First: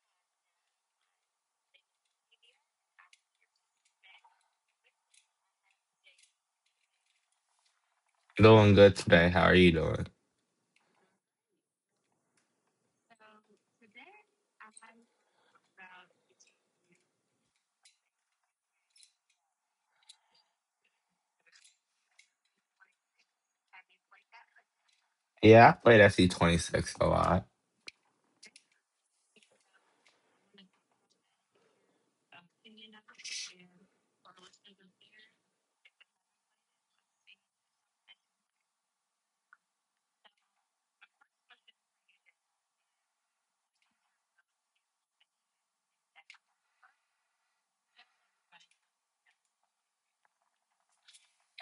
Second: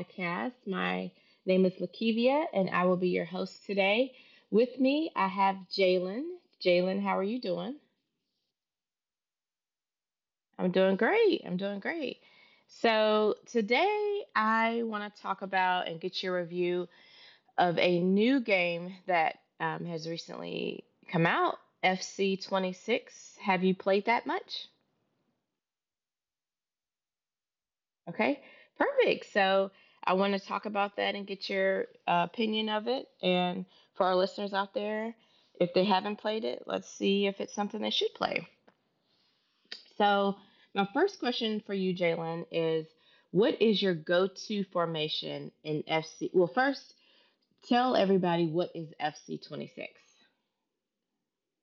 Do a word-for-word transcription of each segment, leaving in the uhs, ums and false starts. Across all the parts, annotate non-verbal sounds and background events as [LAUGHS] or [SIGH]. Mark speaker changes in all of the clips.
Speaker 1: podcast. My name is Lakivia, and I will be your host today. With me, I have Jalen. Jalen, how are you doing?
Speaker 2: Doing good today. How are you doing?
Speaker 1: I'm doing great. I'm doing great. So, today I want to talk about and get your review of a new game that um, has recently come out, F C twenty-six. Have you played that much?
Speaker 2: Yeah, I played S C twenty-six a lot.
Speaker 1: Okay, perfect. So I want to talk about that and get your uh, opinion of it. And for our listeners out there, if they haven't played it, let's see if it's something they should play. So, my first question for you, Jalen, is what is your go to formation in F C? Well, first, tell everybody, what is F C twenty-six.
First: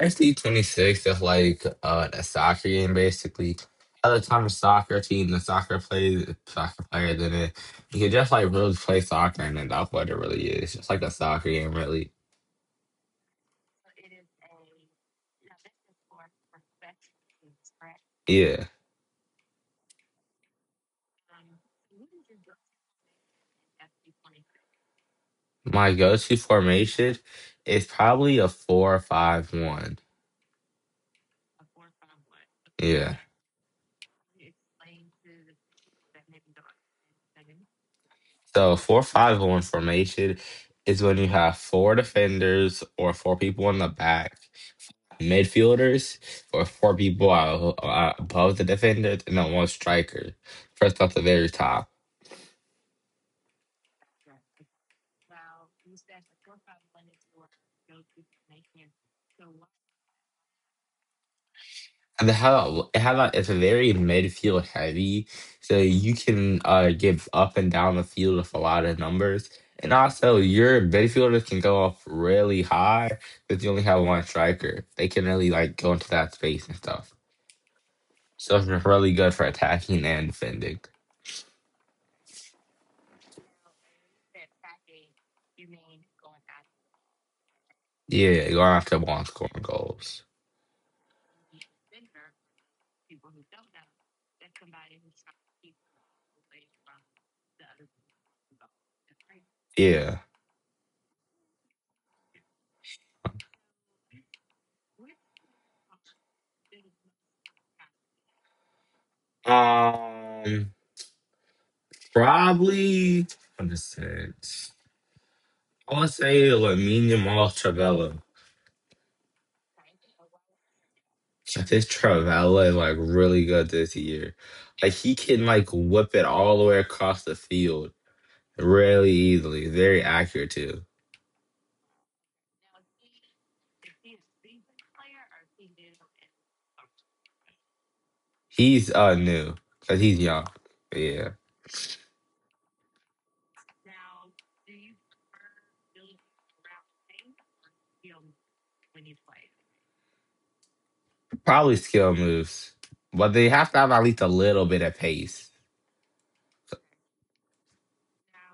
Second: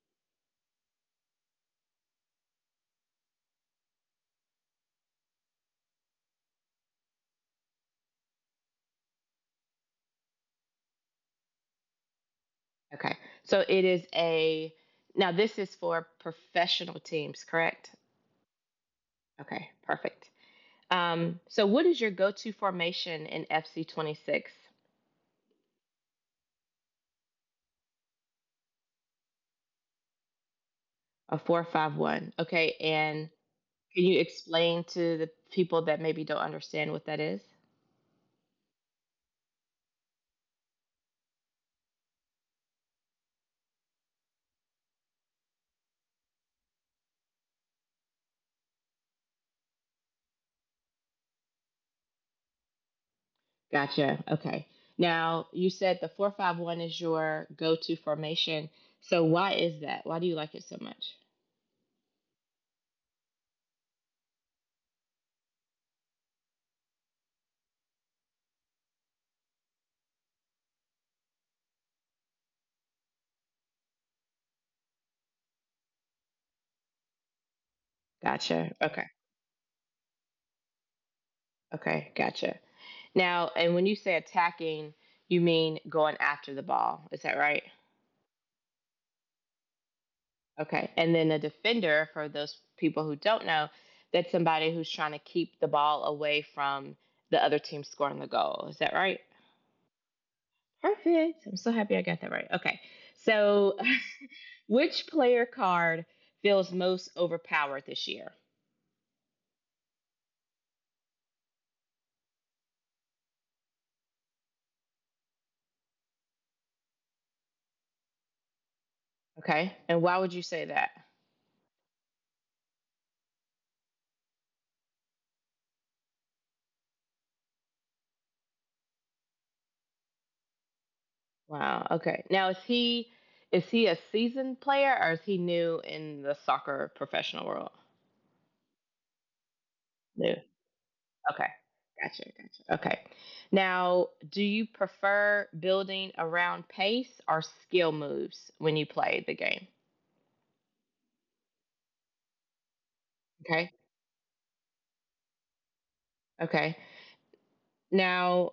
Speaker 2: S C twenty-six is like uh, a soccer game, basically. At the time, a soccer team, the soccer plays, soccer player, then it, you can just like really play soccer, and then that's what it really is. It's just like a soccer game, really.
Speaker 1: Okay, so it is a now this is for professional teams, correct?
Speaker 2: Yeah.
Speaker 1: Okay, perfect. Um, so what is your go-to formation in F C twenty-six?
Speaker 2: My go to formation is probably a four five one.
Speaker 1: A four five one? Okay,
Speaker 2: Yeah.
Speaker 1: and can you explain to the people that maybe don't understand what that is?
Speaker 2: So, four five one formation is when you have four defenders or four people in the back midfielders or four people out, uh, above the defenders and then one striker. First off the very top.
Speaker 1: Gotcha. Okay. Now, you said the four five one is your go-to formation. So why is that? Why do you like it so much?
Speaker 2: And the how how about it's a very midfield heavy, so you can uh give up and down the field with a lot of numbers. And also your midfielders can go off really high because you only have one striker. They can really like go into that space and stuff. So
Speaker 1: Gotcha.
Speaker 2: it's
Speaker 1: Okay.
Speaker 2: really good for attacking and defending.
Speaker 1: Okay, gotcha. Now, and when you say attacking, you mean going after the ball. Is that right?
Speaker 2: Yeah, going after ball and scoring goals.
Speaker 1: Okay. And then a defender, for those people who don't know, that's somebody who's trying to keep the ball away from the other team scoring the goal. Is that right?
Speaker 2: Yeah.
Speaker 1: Perfect. I'm so happy I got that right. Okay. So, [LAUGHS] which player card feels most overpowered this year?
Speaker 2: Um Probably, what is it? I want to say like medium off Travella.
Speaker 1: Okay. And why would you say that?
Speaker 2: I think Travella is like really good this year. Like he can like whip it all the way across the field really easily. Very accurate too.
Speaker 1: Wow. Okay. Now, is he is he a seasoned player or is he new in the soccer professional world?
Speaker 2: He's uh new because he's
Speaker 1: New.
Speaker 2: young. Yeah,
Speaker 1: Okay. Gotcha. Gotcha. Okay. Now, do you prefer building around pace or skill moves when you play the game?
Speaker 2: probably skill moves, but they have
Speaker 1: Okay.
Speaker 2: to have at least a little bit of pace.
Speaker 1: Okay. Now,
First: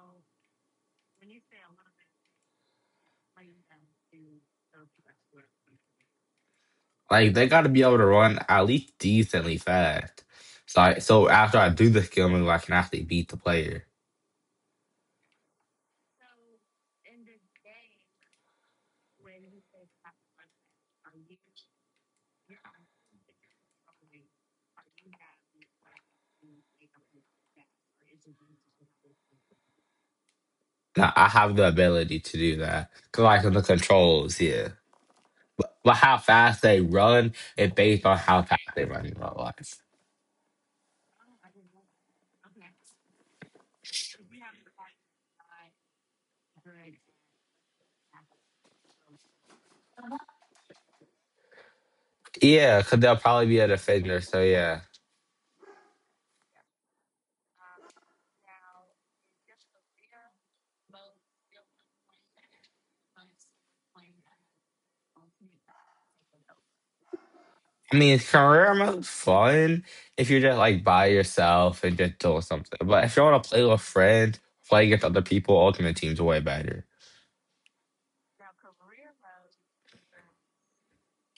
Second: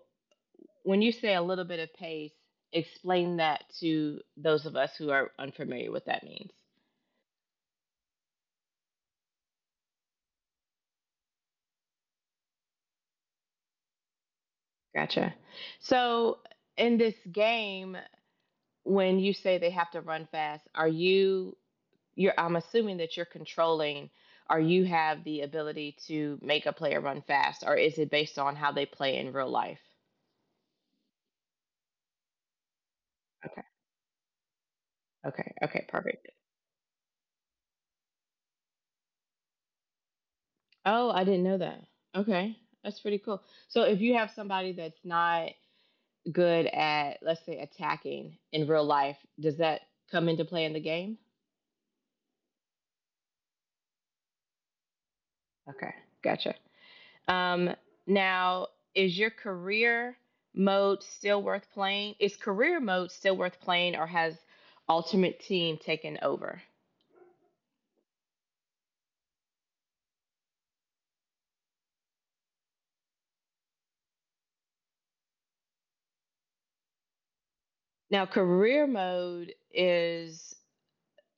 Speaker 1: when you say a little bit of pace, explain that to those of us who are unfamiliar what that means.
Speaker 2: Like they got to be able to run at least decently fast. So I, so after I do the skill move, I can actually beat the player.
Speaker 1: Gotcha. So, in this game, when you say they have to run fast, are you you're I'm assuming that you're controlling or you have the ability to make a player run fast, or is it based on how they play in real life?
Speaker 2: Now, I have the ability to do that because I can the
Speaker 1: Okay.
Speaker 2: controls here.
Speaker 1: Okay.
Speaker 2: But,
Speaker 1: Okay.
Speaker 2: but how
Speaker 1: Perfect.
Speaker 2: fast they run is based on how fast they run in real life.
Speaker 1: Oh, I didn't know that. Okay. That's pretty cool. So if you have somebody that's not good at, let's say, attacking in real life, does that come into play in the game?
Speaker 2: Yeah, because they'll probably be a defender. So, yeah.
Speaker 1: Okay. Gotcha. Um, now, is your career mode still worth playing? Is career mode still worth playing, or has Ultimate Team taken over?
Speaker 2: I mean, it's career mode fun if you're just like by yourself and just doing something. But if you want to play with friends, play against other people, Ultimate Team's way better.
Speaker 1: Now, career mode is,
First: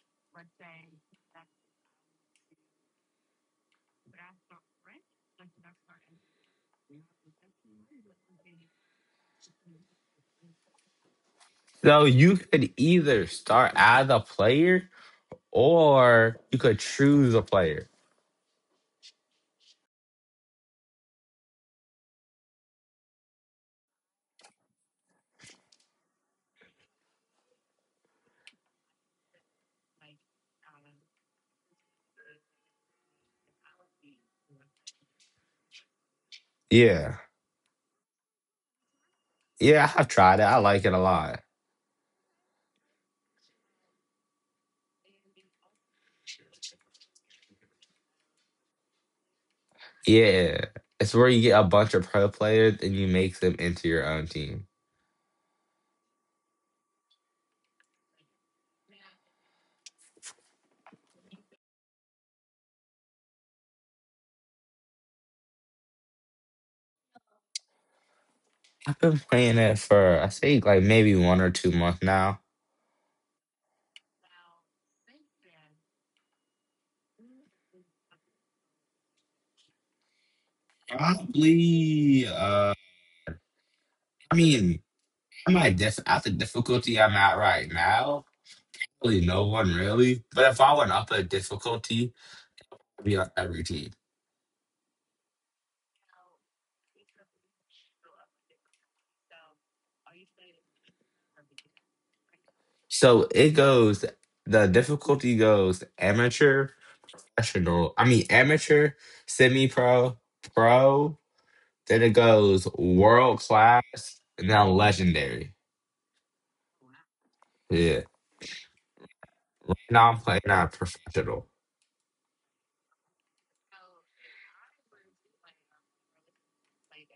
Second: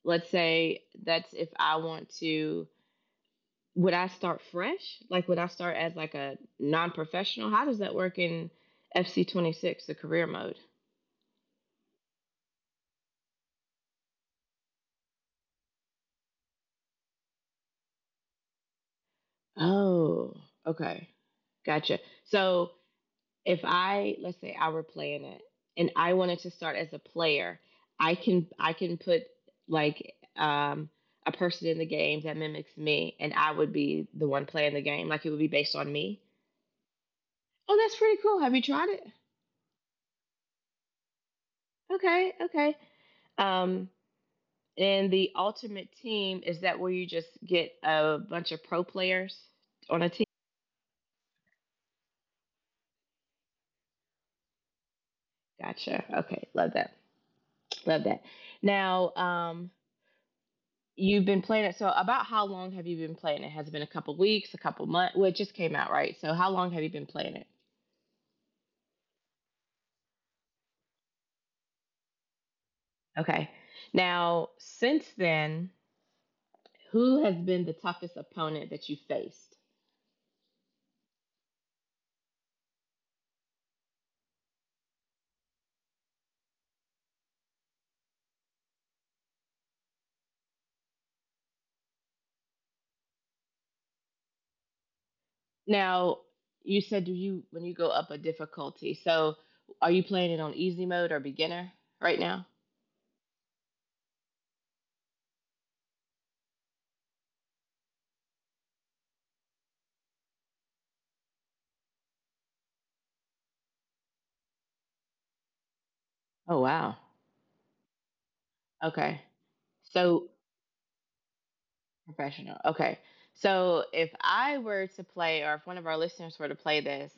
Speaker 1: let's say, that's if I want to, would I start fresh? Like, would I start as like a non-professional? How does that work in F C twenty-six, the career mode?
Speaker 2: So, you could either start as a player or you could choose a player.
Speaker 1: Oh, okay. Gotcha. So if I let's say I were playing it and I wanted to start as a player, I can I can put like um a person in the game that mimics me and I would be the one playing the game. Like it would be based on me.
Speaker 2: Yeah.
Speaker 1: Oh, that's pretty cool. Have you tried it?
Speaker 2: Yeah, I've tried it. I like it a lot.
Speaker 1: Okay, okay. Um and the ultimate team, is that where you just get a bunch of pro players on a team?
Speaker 2: Yeah, it's where you get a bunch of pro players and you make them into your own team.
Speaker 1: Gotcha. Okay, love that. Love that. Now, um you've been playing it. So, about how long have you been playing it? Has it been a couple weeks, a couple months? Well, it just came out, right? So, how long have you been playing it?
Speaker 2: I've been playing it for I think like maybe one or two months now.
Speaker 1: Okay. Now, since then, who has been the toughest opponent that you faced?
Speaker 2: Probably. Uh, I mean, I might def- at the difficulty I'm at right now, probably no one really. But if I went up a difficulty, I'd be on every team.
Speaker 1: Now, you said do you when you go up a difficulty. So, are you playing it on easy mode or beginner right now?
Speaker 2: So it goes. The difficulty goes amateur, professional. I mean, amateur, semi-pro, pro. Then it goes world class and now legendary.
Speaker 1: Oh, wow.
Speaker 2: Yeah.
Speaker 1: Okay.
Speaker 2: Now I'm
Speaker 1: So,
Speaker 2: playing not professional.
Speaker 1: professional. Okay. So if I were to play, or if one of our listeners were to play this,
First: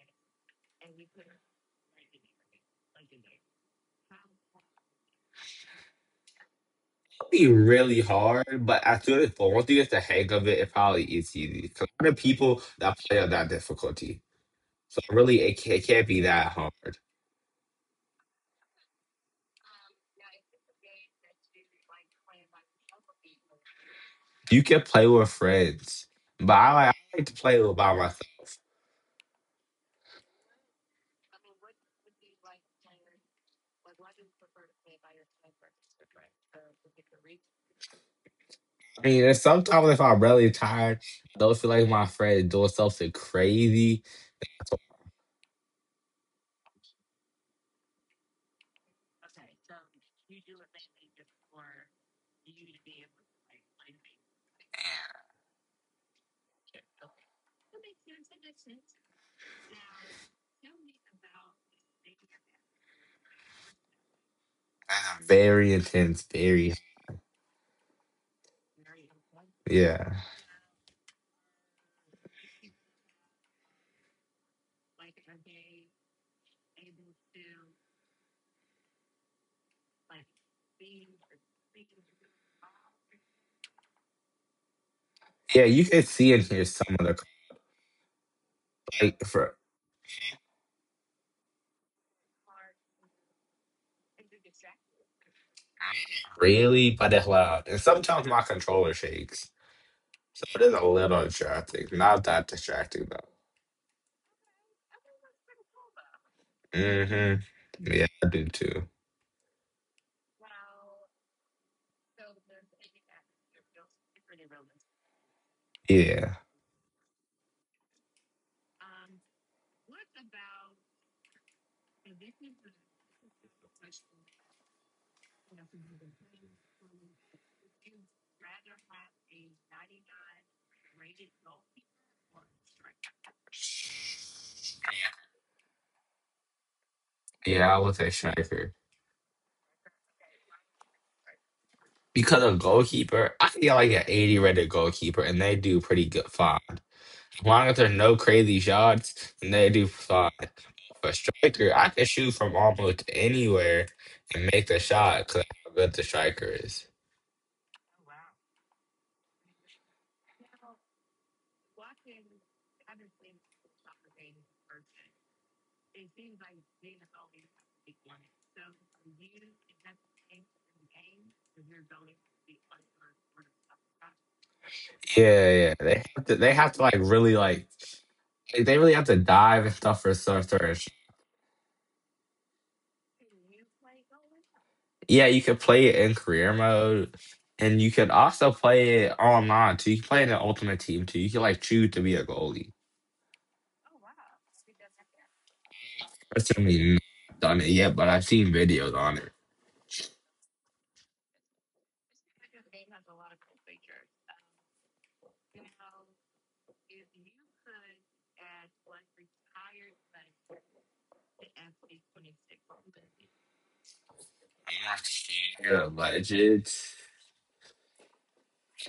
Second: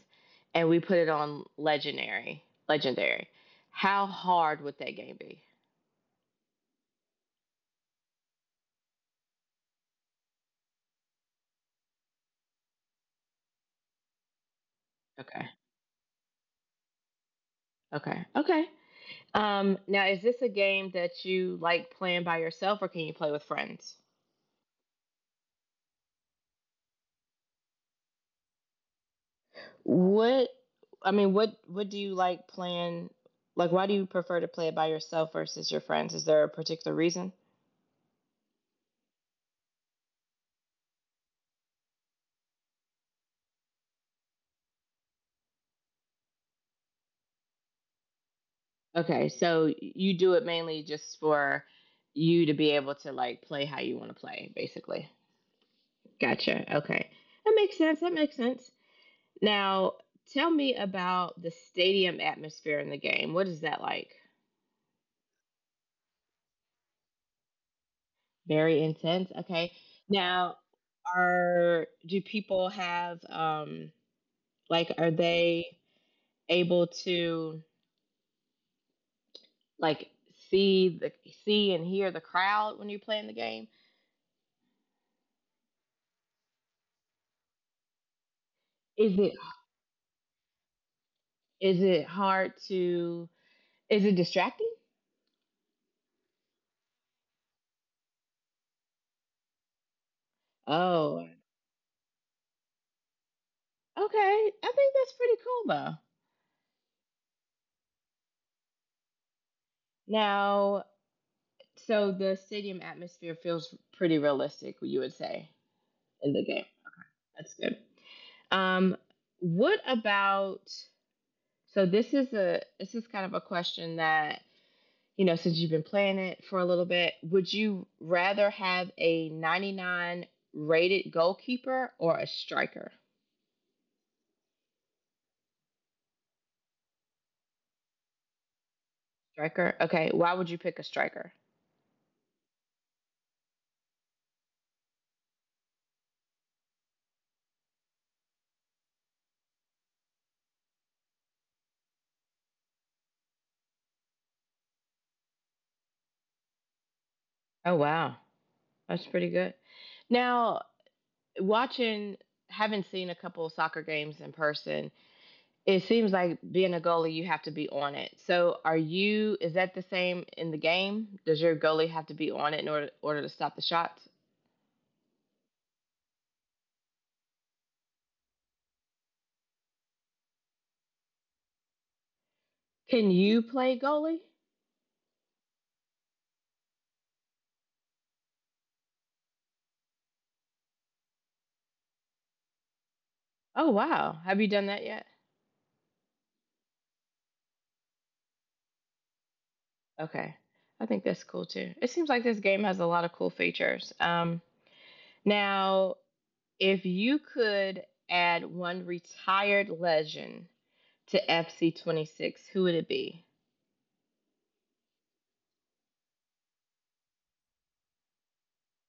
Speaker 1: and we put it on legendary, legendary, how hard would that game be?
Speaker 2: It'll be really hard, but I feel like once you get the hang of it, it probably is easy. 'Cause a lot of people that play on that difficulty. So really,
Speaker 1: Okay.
Speaker 2: it, ca- it can't be that hard.
Speaker 1: Okay. Okay. Um, now, is this a game that you like playing by yourself, or can you play with friends?
Speaker 2: You can play with friends, but I like, I like to play with by myself.
Speaker 1: What I mean, what what do you like playing? Like, why do you prefer to play it by yourself versus your friends? Is there a particular reason?
Speaker 2: I mean, and sometimes if I'm really tired, I don't feel like my friend doing something crazy.
Speaker 1: Okay, so you do it mainly just for you to be able to like play how you want to play, basically. Gotcha. Okay. That makes sense. That makes sense. Now, tell me about the stadium atmosphere in the game. What is that like?
Speaker 2: That's very intense, very.
Speaker 1: Very intense. Okay.
Speaker 2: Yeah.
Speaker 1: Now, are do people have um like are they able to like see the see and hear the crowd when you're playing the game?
Speaker 2: Yeah, you can see and hear some of the like
Speaker 1: Is it
Speaker 2: for
Speaker 1: is it hard to— is it distracting?
Speaker 2: really, but it's loud. And sometimes my controller shakes. So it is a
Speaker 1: Oh,
Speaker 2: little
Speaker 1: okay.
Speaker 2: distracting. Not that distracting though.
Speaker 1: I think that's pretty cool though.
Speaker 2: Mm-hmm. Yeah, I do too.
Speaker 1: Now, so the stadium atmosphere feels pretty realistic, you would say, in
Speaker 2: Yeah.
Speaker 1: the game. That's good. Um, what about so this is a this is kind of a question that, you know, since you've been playing it for a little bit, would you rather have a ninety-nine rated goalkeeper or a striker?
Speaker 2: Yeah, I would say striker.
Speaker 1: Striker. Okay, why would you pick a striker?
Speaker 2: Because a goalkeeper, I feel like an eighty rated goalkeeper, and they do pretty good fine. As long as there's no crazy shots, and they do fine. For striker, I can shoot from almost anywhere and make the shot because how good the striker is.
Speaker 1: Oh wow. That's pretty good. Now, watching, having seen a couple of soccer games in person. It seems like being a goalie, you have to be on it. So, are you? Is that the same in the game? Does your goalie have to be on it in order, order to stop the shots?
Speaker 2: Yeah, yeah. They have to, they have to like really like like, they really have to dive and stuff for certain. certain sh-
Speaker 1: Can you play goalie?
Speaker 2: Yeah, you could play it in career mode, and you could also play it online too. You can play it in the Ultimate Team too. You can like choose to be a goalie.
Speaker 1: Oh wow, have you done that yet?
Speaker 2: I've certainly not done it yet, but I've seen videos on it.
Speaker 1: Okay, I think that's cool too. It seems like this game has a lot of cool features. Um, now, if you could add one retired legend to F C twenty-six, who would it be?
Speaker 2: I'm not sure, but it's, it's-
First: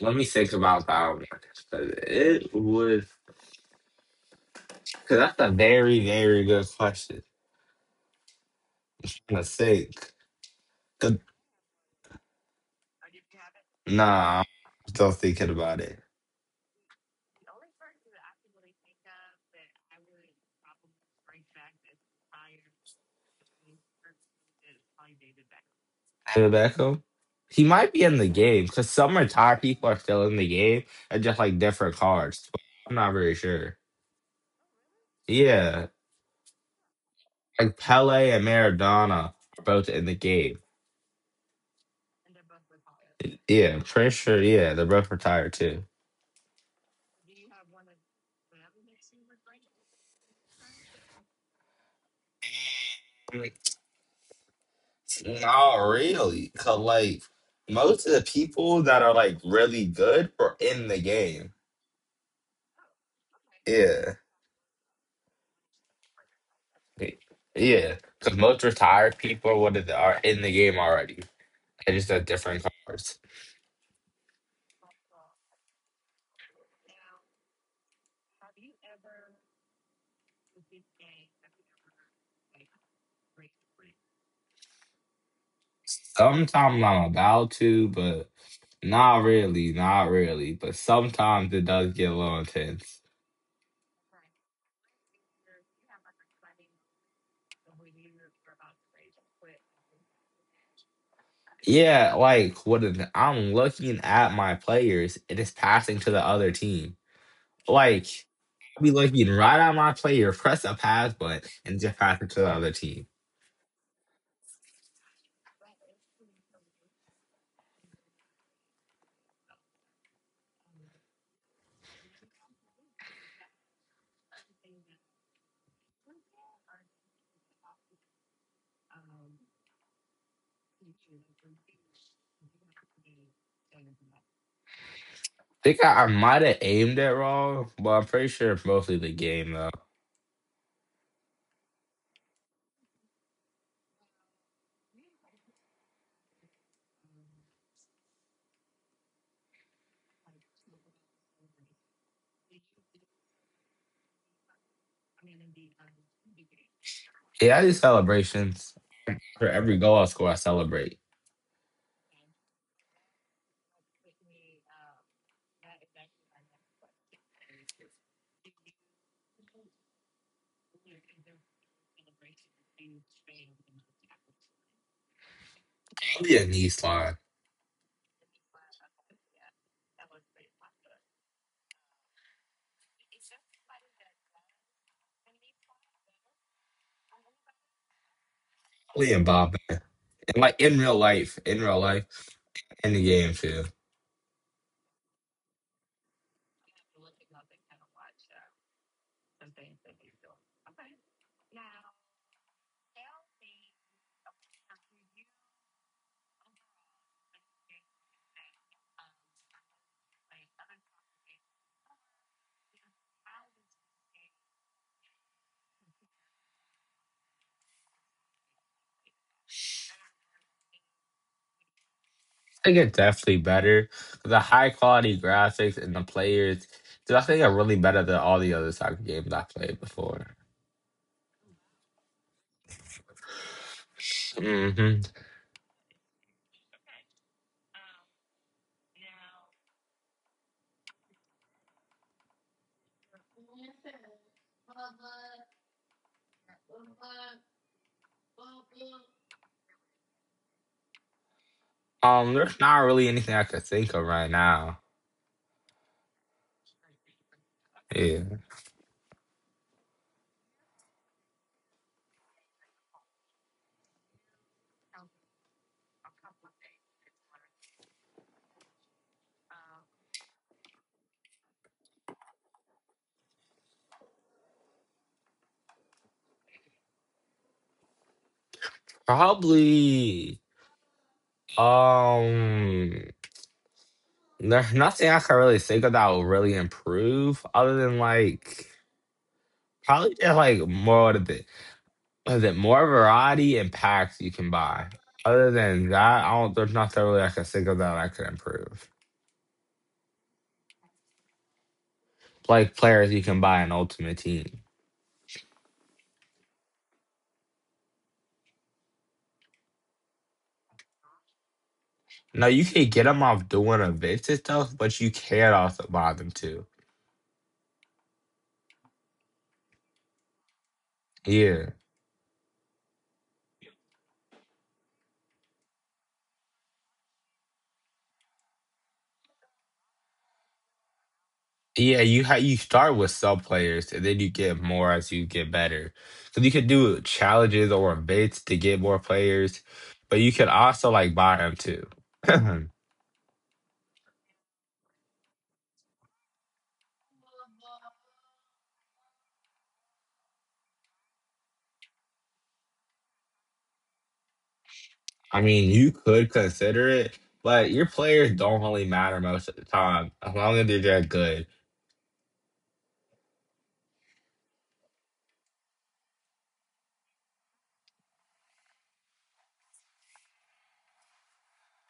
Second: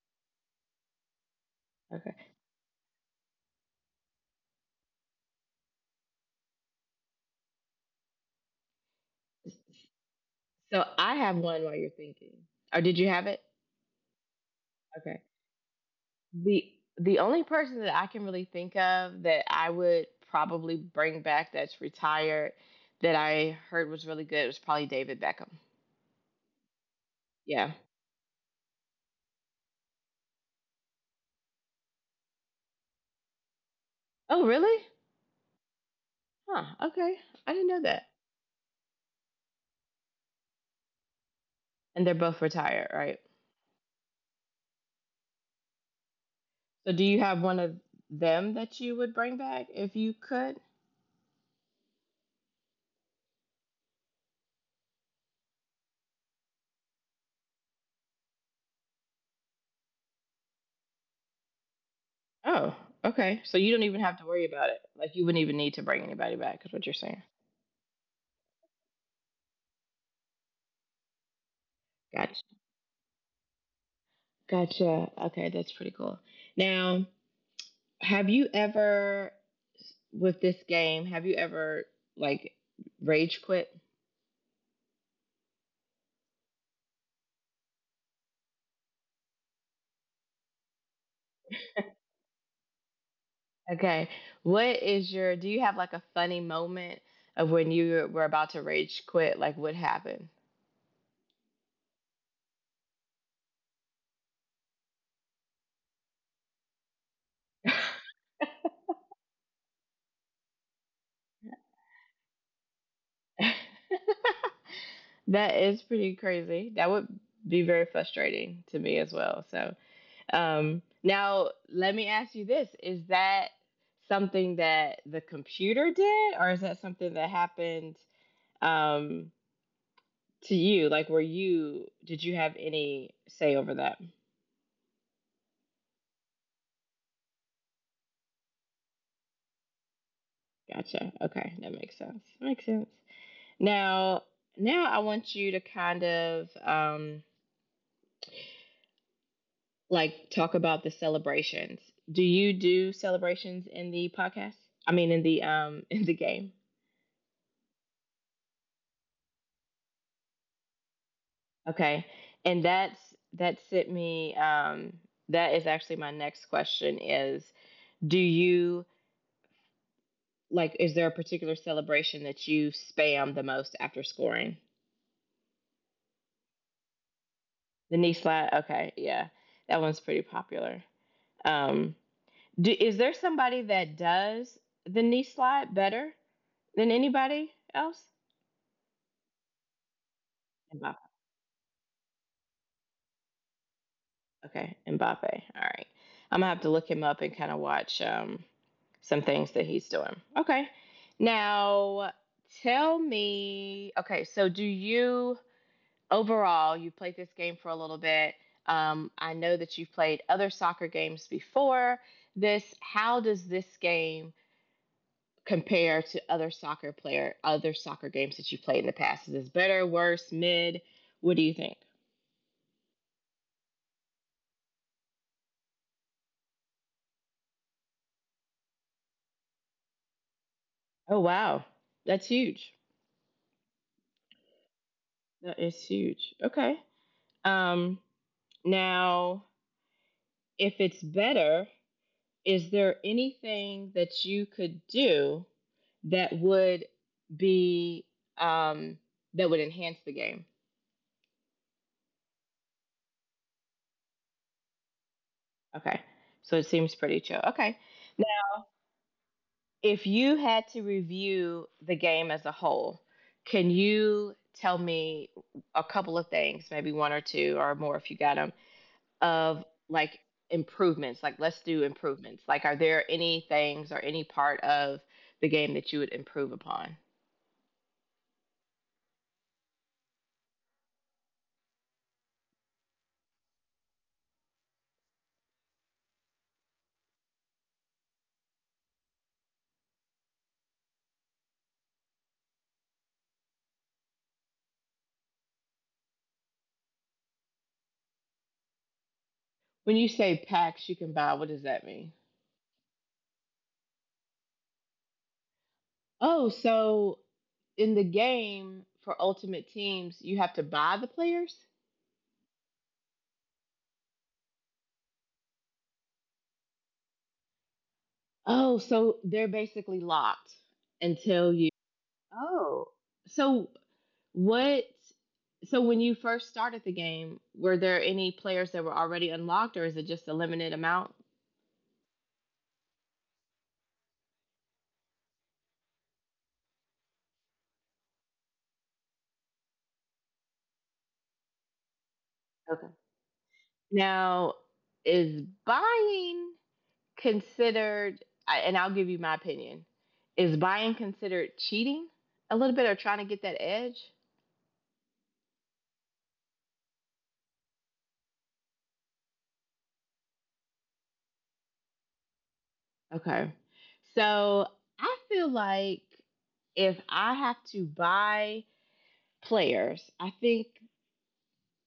Speaker 2: let me think about that one. 'Cause
Speaker 1: Okay.
Speaker 2: it would, because that's a very very good question. I think.
Speaker 1: So I
Speaker 2: 'Cause.
Speaker 1: have one while you're thinking. Or did you have it?
Speaker 2: Nah, I'm still
Speaker 1: Okay.
Speaker 2: thinking about it.
Speaker 1: The the only person that I can really think of that I would probably bring back that's retired that I heard was really good was probably David Beckham.
Speaker 2: David Beckham. He
Speaker 1: Yeah.
Speaker 2: might be in the game because some retired people are still in the game and just like different cards. I'm not really sure.
Speaker 1: Oh, really?
Speaker 2: Yeah,
Speaker 1: Huh. Okay. I didn't
Speaker 2: like
Speaker 1: know that.
Speaker 2: Pele and Maradona are both in the game.
Speaker 1: And they're both retired, right?
Speaker 2: Yeah, I'm pretty sure. Yeah, they're both retired too.
Speaker 1: So do you have one of them that you would bring back if you could?
Speaker 2: Like, not really, cause like most of the people that are like really good are in the game.
Speaker 1: Oh, okay. So you don't even
Speaker 2: Yeah,
Speaker 1: have to worry about it. Like you wouldn't even need to bring anybody back, is what you're saying.
Speaker 2: yeah, cause most retired people are what are are in the game already. They just have
Speaker 1: Gotcha.
Speaker 2: different cards.
Speaker 1: Gotcha. Okay, that's pretty cool. Now, have you ever with this game, have you ever like rage quit?
Speaker 2: Sometimes I'm about to, but not really, not really. But sometimes it does get a little intense.
Speaker 1: Okay. What is your— do you have like a funny moment of when you were about to rage quit? Like what happened?
Speaker 2: Yeah, like what is, I'm looking at my players, it is passing to the other team. Like I'll be looking right at my player, press a pass button, and just pass it to the other team.
Speaker 1: [LAUGHS] That is pretty crazy. That would be very frustrating to me as well. So Um, now, let me ask you this. Is that something that the computer did, or is that something that happened, um, to you? Like, were you, did you have any say over that?
Speaker 2: think I, I might have aimed it wrong, but I'm pretty sure it's mostly the game though.
Speaker 1: Gotcha. Okay, that makes sense. Makes sense. Now, now I want you to kind of um, like talk about the celebrations. Do you do celebrations in the podcast? I mean, in the um, [LAUGHS] in the game?
Speaker 2: Yeah, I do celebrations. For every goal I score, I celebrate.
Speaker 1: Okay. And that's— that sent me um that is actually my next question is, do you like— is there a particular celebration that you spam the most after scoring?
Speaker 2: I be a knee slide.
Speaker 1: The knee slide. Okay, yeah. That one's pretty popular. Um, do, is there somebody that does the knee slide better than anybody else?
Speaker 2: And Bob, and like in real life, in real life, in the game too.
Speaker 1: Okay, Mbappe. All right. I'm gonna have to look him up and kind of watch um, some things that he's doing. Okay. Now tell me. Okay, so do you— overall, you played this game for a little bit? Um, I know that you've played other soccer games before this. How does this game compare to other soccer player other soccer games that you've played in the past? Is this better, worse, mid? What do you think?
Speaker 2: I think it's definitely better. The high quality graphics and the players, dude, I think are really better than all the other soccer games I played before.
Speaker 1: Oh wow, that's huge.
Speaker 2: Hmm.
Speaker 1: That is huge. Okay. Um, now, if it's better, is there anything that you could do that would be, um, that would enhance the game?
Speaker 2: Um, there's not really anything I could think of right now.
Speaker 1: Okay, so it seems pretty chill. Okay,
Speaker 2: Yeah,
Speaker 1: now if you had to review the game as a whole, can you tell me a couple of things, maybe one or two or more if you got them, of like improvements— like let's do improvements, like are there any things or any part of the game that you would improve upon?
Speaker 2: probably. Um, there's nothing I can really think of that will really improve other than like probably just like more of the. Is it more variety and packs you can buy? Other than that, I don't, there's nothing really I can think of that I could improve.
Speaker 1: When you say packs you can buy, what does that mean?
Speaker 2: Like players you can buy an ultimate team.
Speaker 1: Oh, so in the game for ultimate teams you have to buy the players.
Speaker 2: No, you can get them off doing events and stuff, but you can also buy them too.
Speaker 1: Oh, so they're basically locked until you—
Speaker 2: Yeah,
Speaker 1: oh, so what, so when you first started the game were there any players that were already unlocked or is it just a limited amount?
Speaker 2: yeah. You ha- you start with sub players, and then you get more as you get better. So you could do challenges or events to get more players, but you could also like buy them too. [CLEARS THROAT]
Speaker 1: Okay. Now, is buying considered, I- and I'll give you my opinion, is buying considered cheating a little bit or trying to get that edge?
Speaker 2: I mean, you could consider it, but your players don't really matter most of the time as long as they're that good.
Speaker 1: Okay. So I feel like if I have to buy players, I think,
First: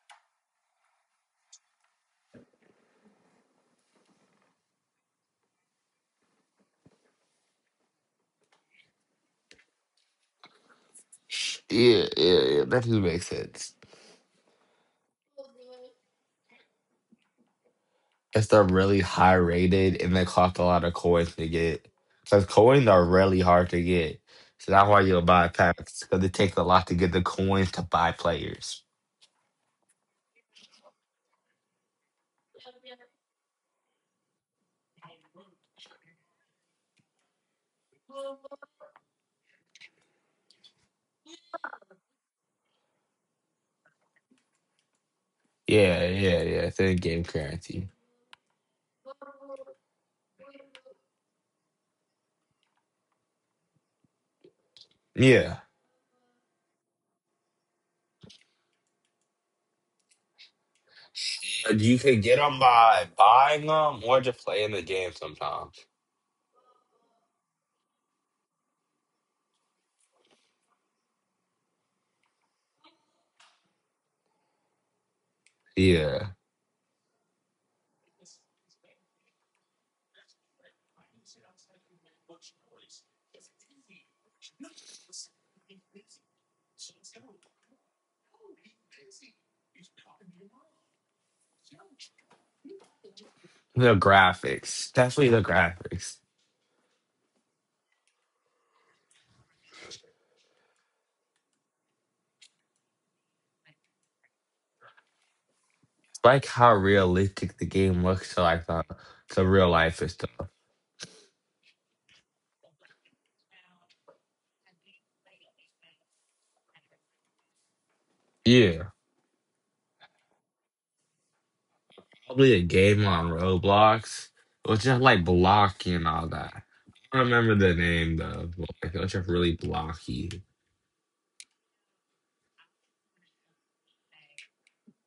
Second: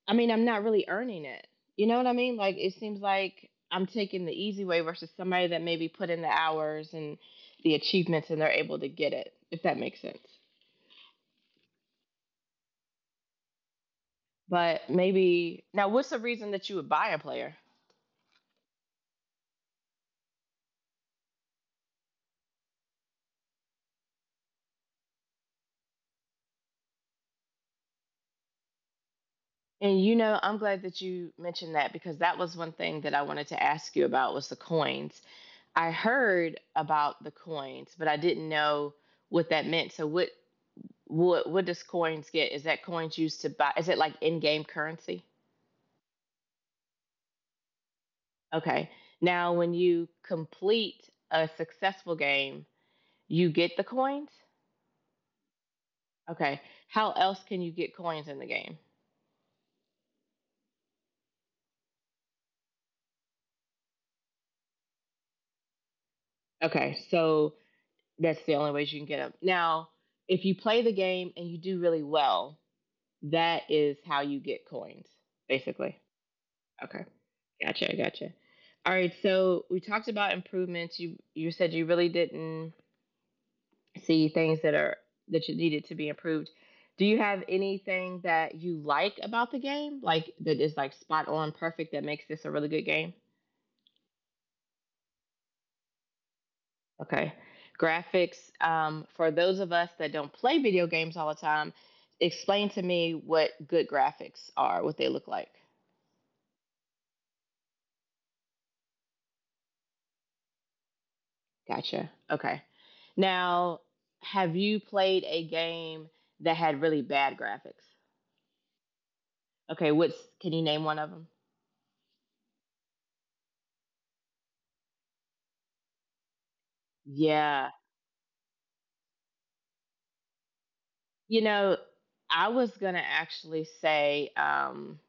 Speaker 1: I mean, I'm not really earning it. You know what I mean? Like, it seems like I'm taking the easy way versus somebody that maybe put in the hours and the achievements and they're able to get it, if that makes sense.
Speaker 2: Yeah, yeah, yeah. That doesn't make sense.
Speaker 1: But maybe now, what's the reason that you would buy a player?
Speaker 2: If they're really high rated and they cost a lot of coins to get, because coins are really hard to get. So that's why you'll buy packs because it takes a lot to get the coins to buy players.
Speaker 1: And you know, I'm glad that you mentioned that because that was one thing that I wanted to ask you about was the coins. I heard about the coins, but I didn't know what that meant. So what what what does coins get? Is that coins used to buy? Is it like in-game currency?
Speaker 2: Yeah, yeah, yeah. It's in game currency.
Speaker 1: Okay. Now, when you complete a successful game, you get the coins?
Speaker 2: Yeah,
Speaker 1: Okay. How else can you get coins in the game?
Speaker 2: you can get them by buying them or just playing the game sometimes.
Speaker 1: Okay. So that's the only ways you can get them. Now, if you play the game and you do really well, that is how you get coins, basically.
Speaker 2: Yeah.
Speaker 1: Okay. Gotcha, gotcha. All right, so we talked about improvements. You you said you really didn't see things that are that you needed to be improved. Do you have anything that you like about the game? Like that is like spot on perfect that makes this a really good game?
Speaker 2: The graphics, definitely the graphics.
Speaker 1: Okay. Graphics, um, for those of us that don't play video games all the time, explain to me what good graphics are, what they look like.
Speaker 2: Like how realistic the game looks to like the to real life and stuff.
Speaker 1: Gotcha. Okay. Now, have you played a game that had really bad graphics?
Speaker 2: Yeah,
Speaker 1: Okay, what's can you name one of them?
Speaker 2: probably a game on Roblox, which is like blocky and all that. I don't remember
Speaker 1: Yeah.
Speaker 2: the name though, but like it was just really blocky.
Speaker 1: You know, I was gonna actually say um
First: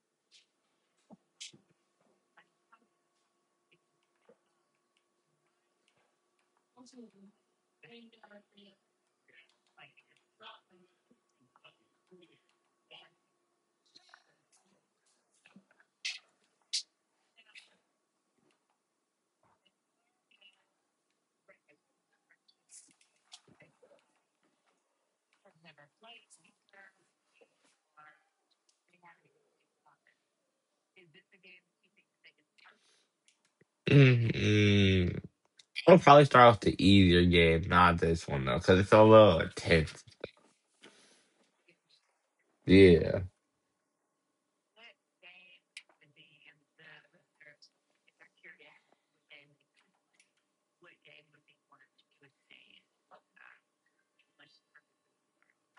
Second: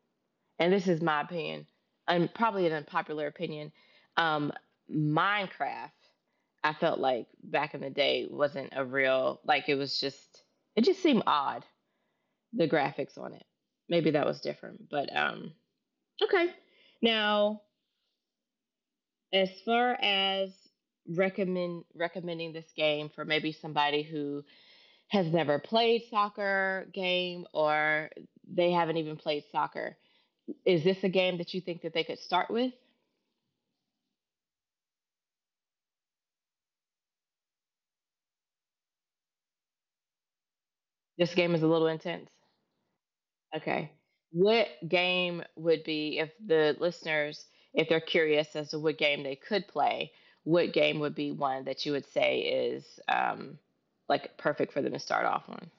Speaker 1: and this is my opinion, and probably an unpopular opinion, um, Minecraft, I felt like back in the day wasn't a real like it was just it just seemed odd the graphics on it. Maybe that was different, but um, okay. Now, as far as recommend recommending this game for maybe somebody who has never played soccer game or they haven't even played soccer, is this a game that you think that they could start with?
Speaker 2: Mm-mm. I'll probably start off the easier game, not this one though, because it's a little intense.
Speaker 1: This game is a little intense.
Speaker 2: Yeah.
Speaker 1: Okay. What game would be if the listeners, if they're curious as to what game they could play, what game would be one that you would say is um, like perfect for them to start off on?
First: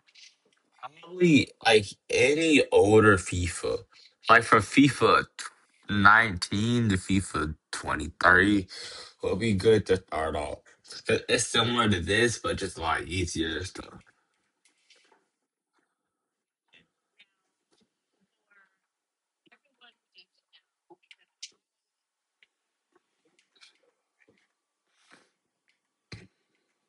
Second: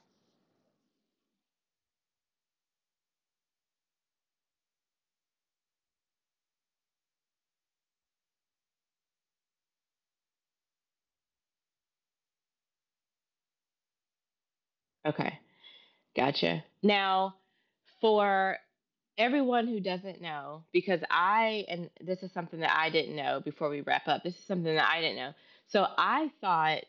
Speaker 2: Probably like any older FIFA, like from FIFA nineteen to FIFA twenty-three, will be good to start off. It- It's similar to this, but just a lot easier stuff.
Speaker 1: Okay. Gotcha. Now, for everyone who doesn't know, because I, and this is something that I didn't know before we wrap up, this is something that I didn't know. So I thought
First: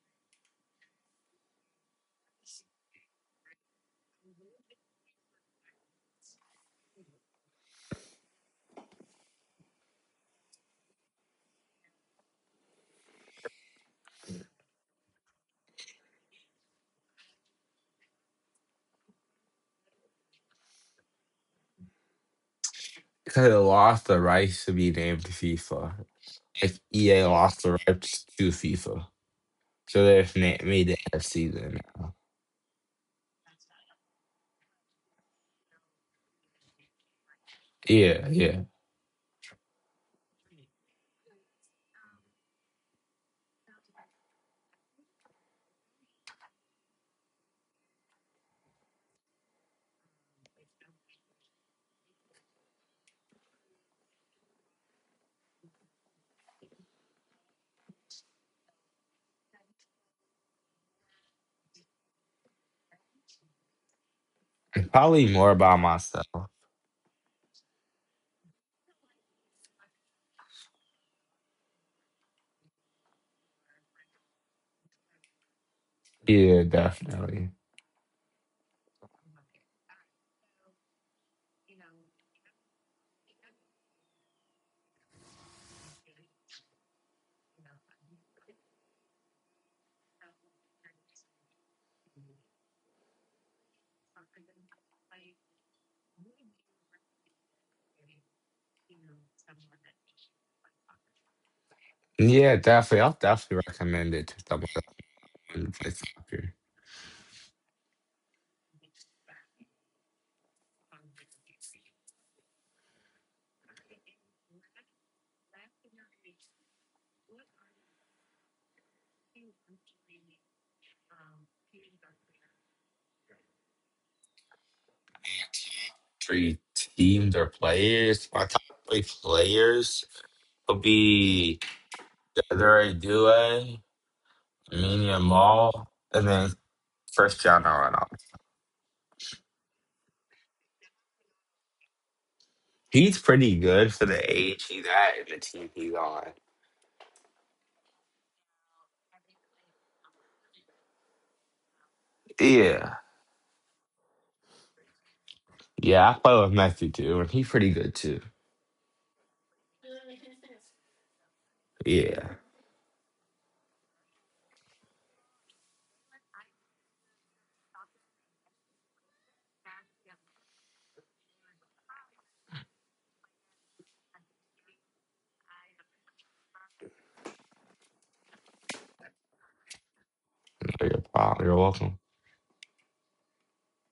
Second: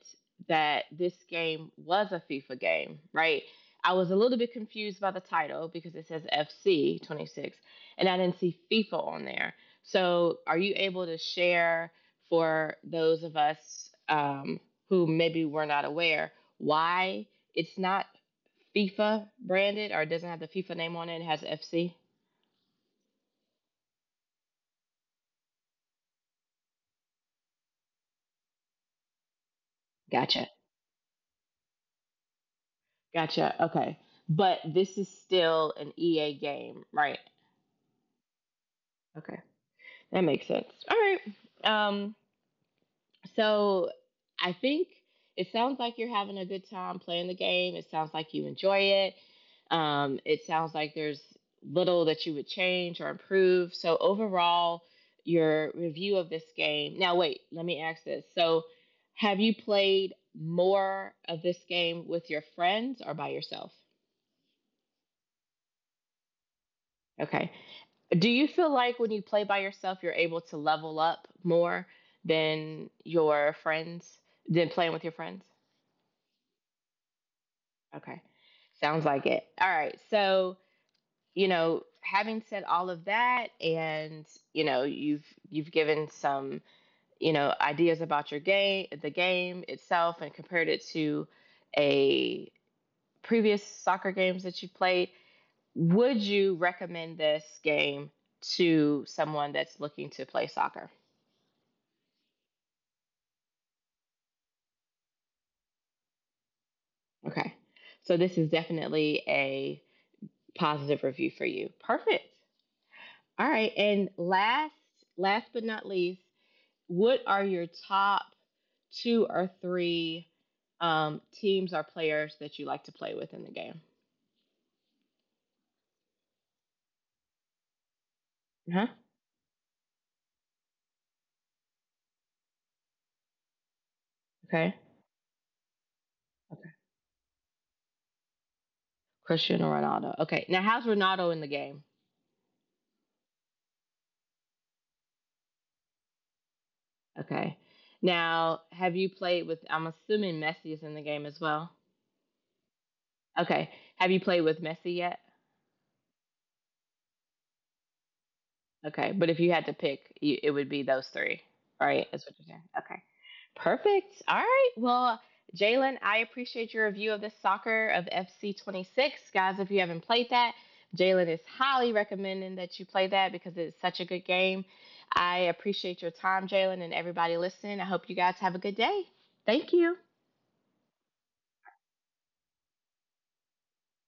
Speaker 1: that this game was a FIFA game, right? I was a little bit confused by the title because it says F C twenty-six and I didn't see FIFA on there. So are you able to share for those of us um, who maybe were not aware why it's not FIFA branded or it doesn't have the FIFA name on it, it has F C.
Speaker 2: Because it lost the rights to be named FIFA. Like E A lost the rights to FIFA. So they've
Speaker 1: Gotcha.
Speaker 2: named me the F C then now.
Speaker 1: Gotcha. Okay. But this is still an E A game, right?
Speaker 2: Yeah, yeah.
Speaker 1: Okay. That makes sense. All right. Um So I think it sounds like you're having a good time playing the game. It sounds like you enjoy it. Um, it sounds like there's little that you would change or improve. So overall, your review of this game. Now, wait, let me ask this. So, have you played more of this game with your friends or by yourself?
Speaker 2: Probably more about myself.
Speaker 1: Okay. Do you feel like when you play by yourself, you're able to level up more than your friends, than playing with your friends?
Speaker 2: Yeah, definitely.
Speaker 1: Okay. Sounds like it. All right. So, you know, having said all of that and, you know, you've you've given some, you know, ideas about your game, the game itself and compared it to a previous soccer games that you played, would you recommend this game to someone that's looking to play soccer?
Speaker 2: Yeah, definitely. I'll definitely recommend it to someone and play soccer.
Speaker 1: Okay. So this is definitely a positive review for you. Perfect. All right. And last last but not least, what are your top two or three um, teams or players that you like to play with in the game?
Speaker 2: Three teams or players. My top
Speaker 1: Huh?
Speaker 2: three players would be Desiree Due,
Speaker 1: Okay.
Speaker 2: Aminia Mall, and then
Speaker 1: Okay.
Speaker 2: Cristiano Ronaldo.
Speaker 1: Cristiano Ronaldo. Okay. Now, how's Ronaldo in the game?
Speaker 2: He's pretty good for the age he's at and the team he's on.
Speaker 1: Okay. Now, have you played with? I'm assuming Messi is in the game as well.
Speaker 2: Yeah.
Speaker 1: Okay. Have you played with Messi yet?
Speaker 2: Yeah, I play with Messi too, and he's pretty good too.
Speaker 1: Okay, but if you had to pick, you, it would be those three, right? That's
Speaker 2: Yeah.
Speaker 1: what you're saying. Okay, perfect. All right. Well, Jalen, I appreciate your review of the soccer of F C twenty-six, guys. If you haven't played that, Jalen is highly recommending that you play that because it's such a good game. I appreciate your time, Jalen, and everybody listening. I hope you guys have a good day. Thank you.
Speaker 2: No, you're, prob- you're welcome.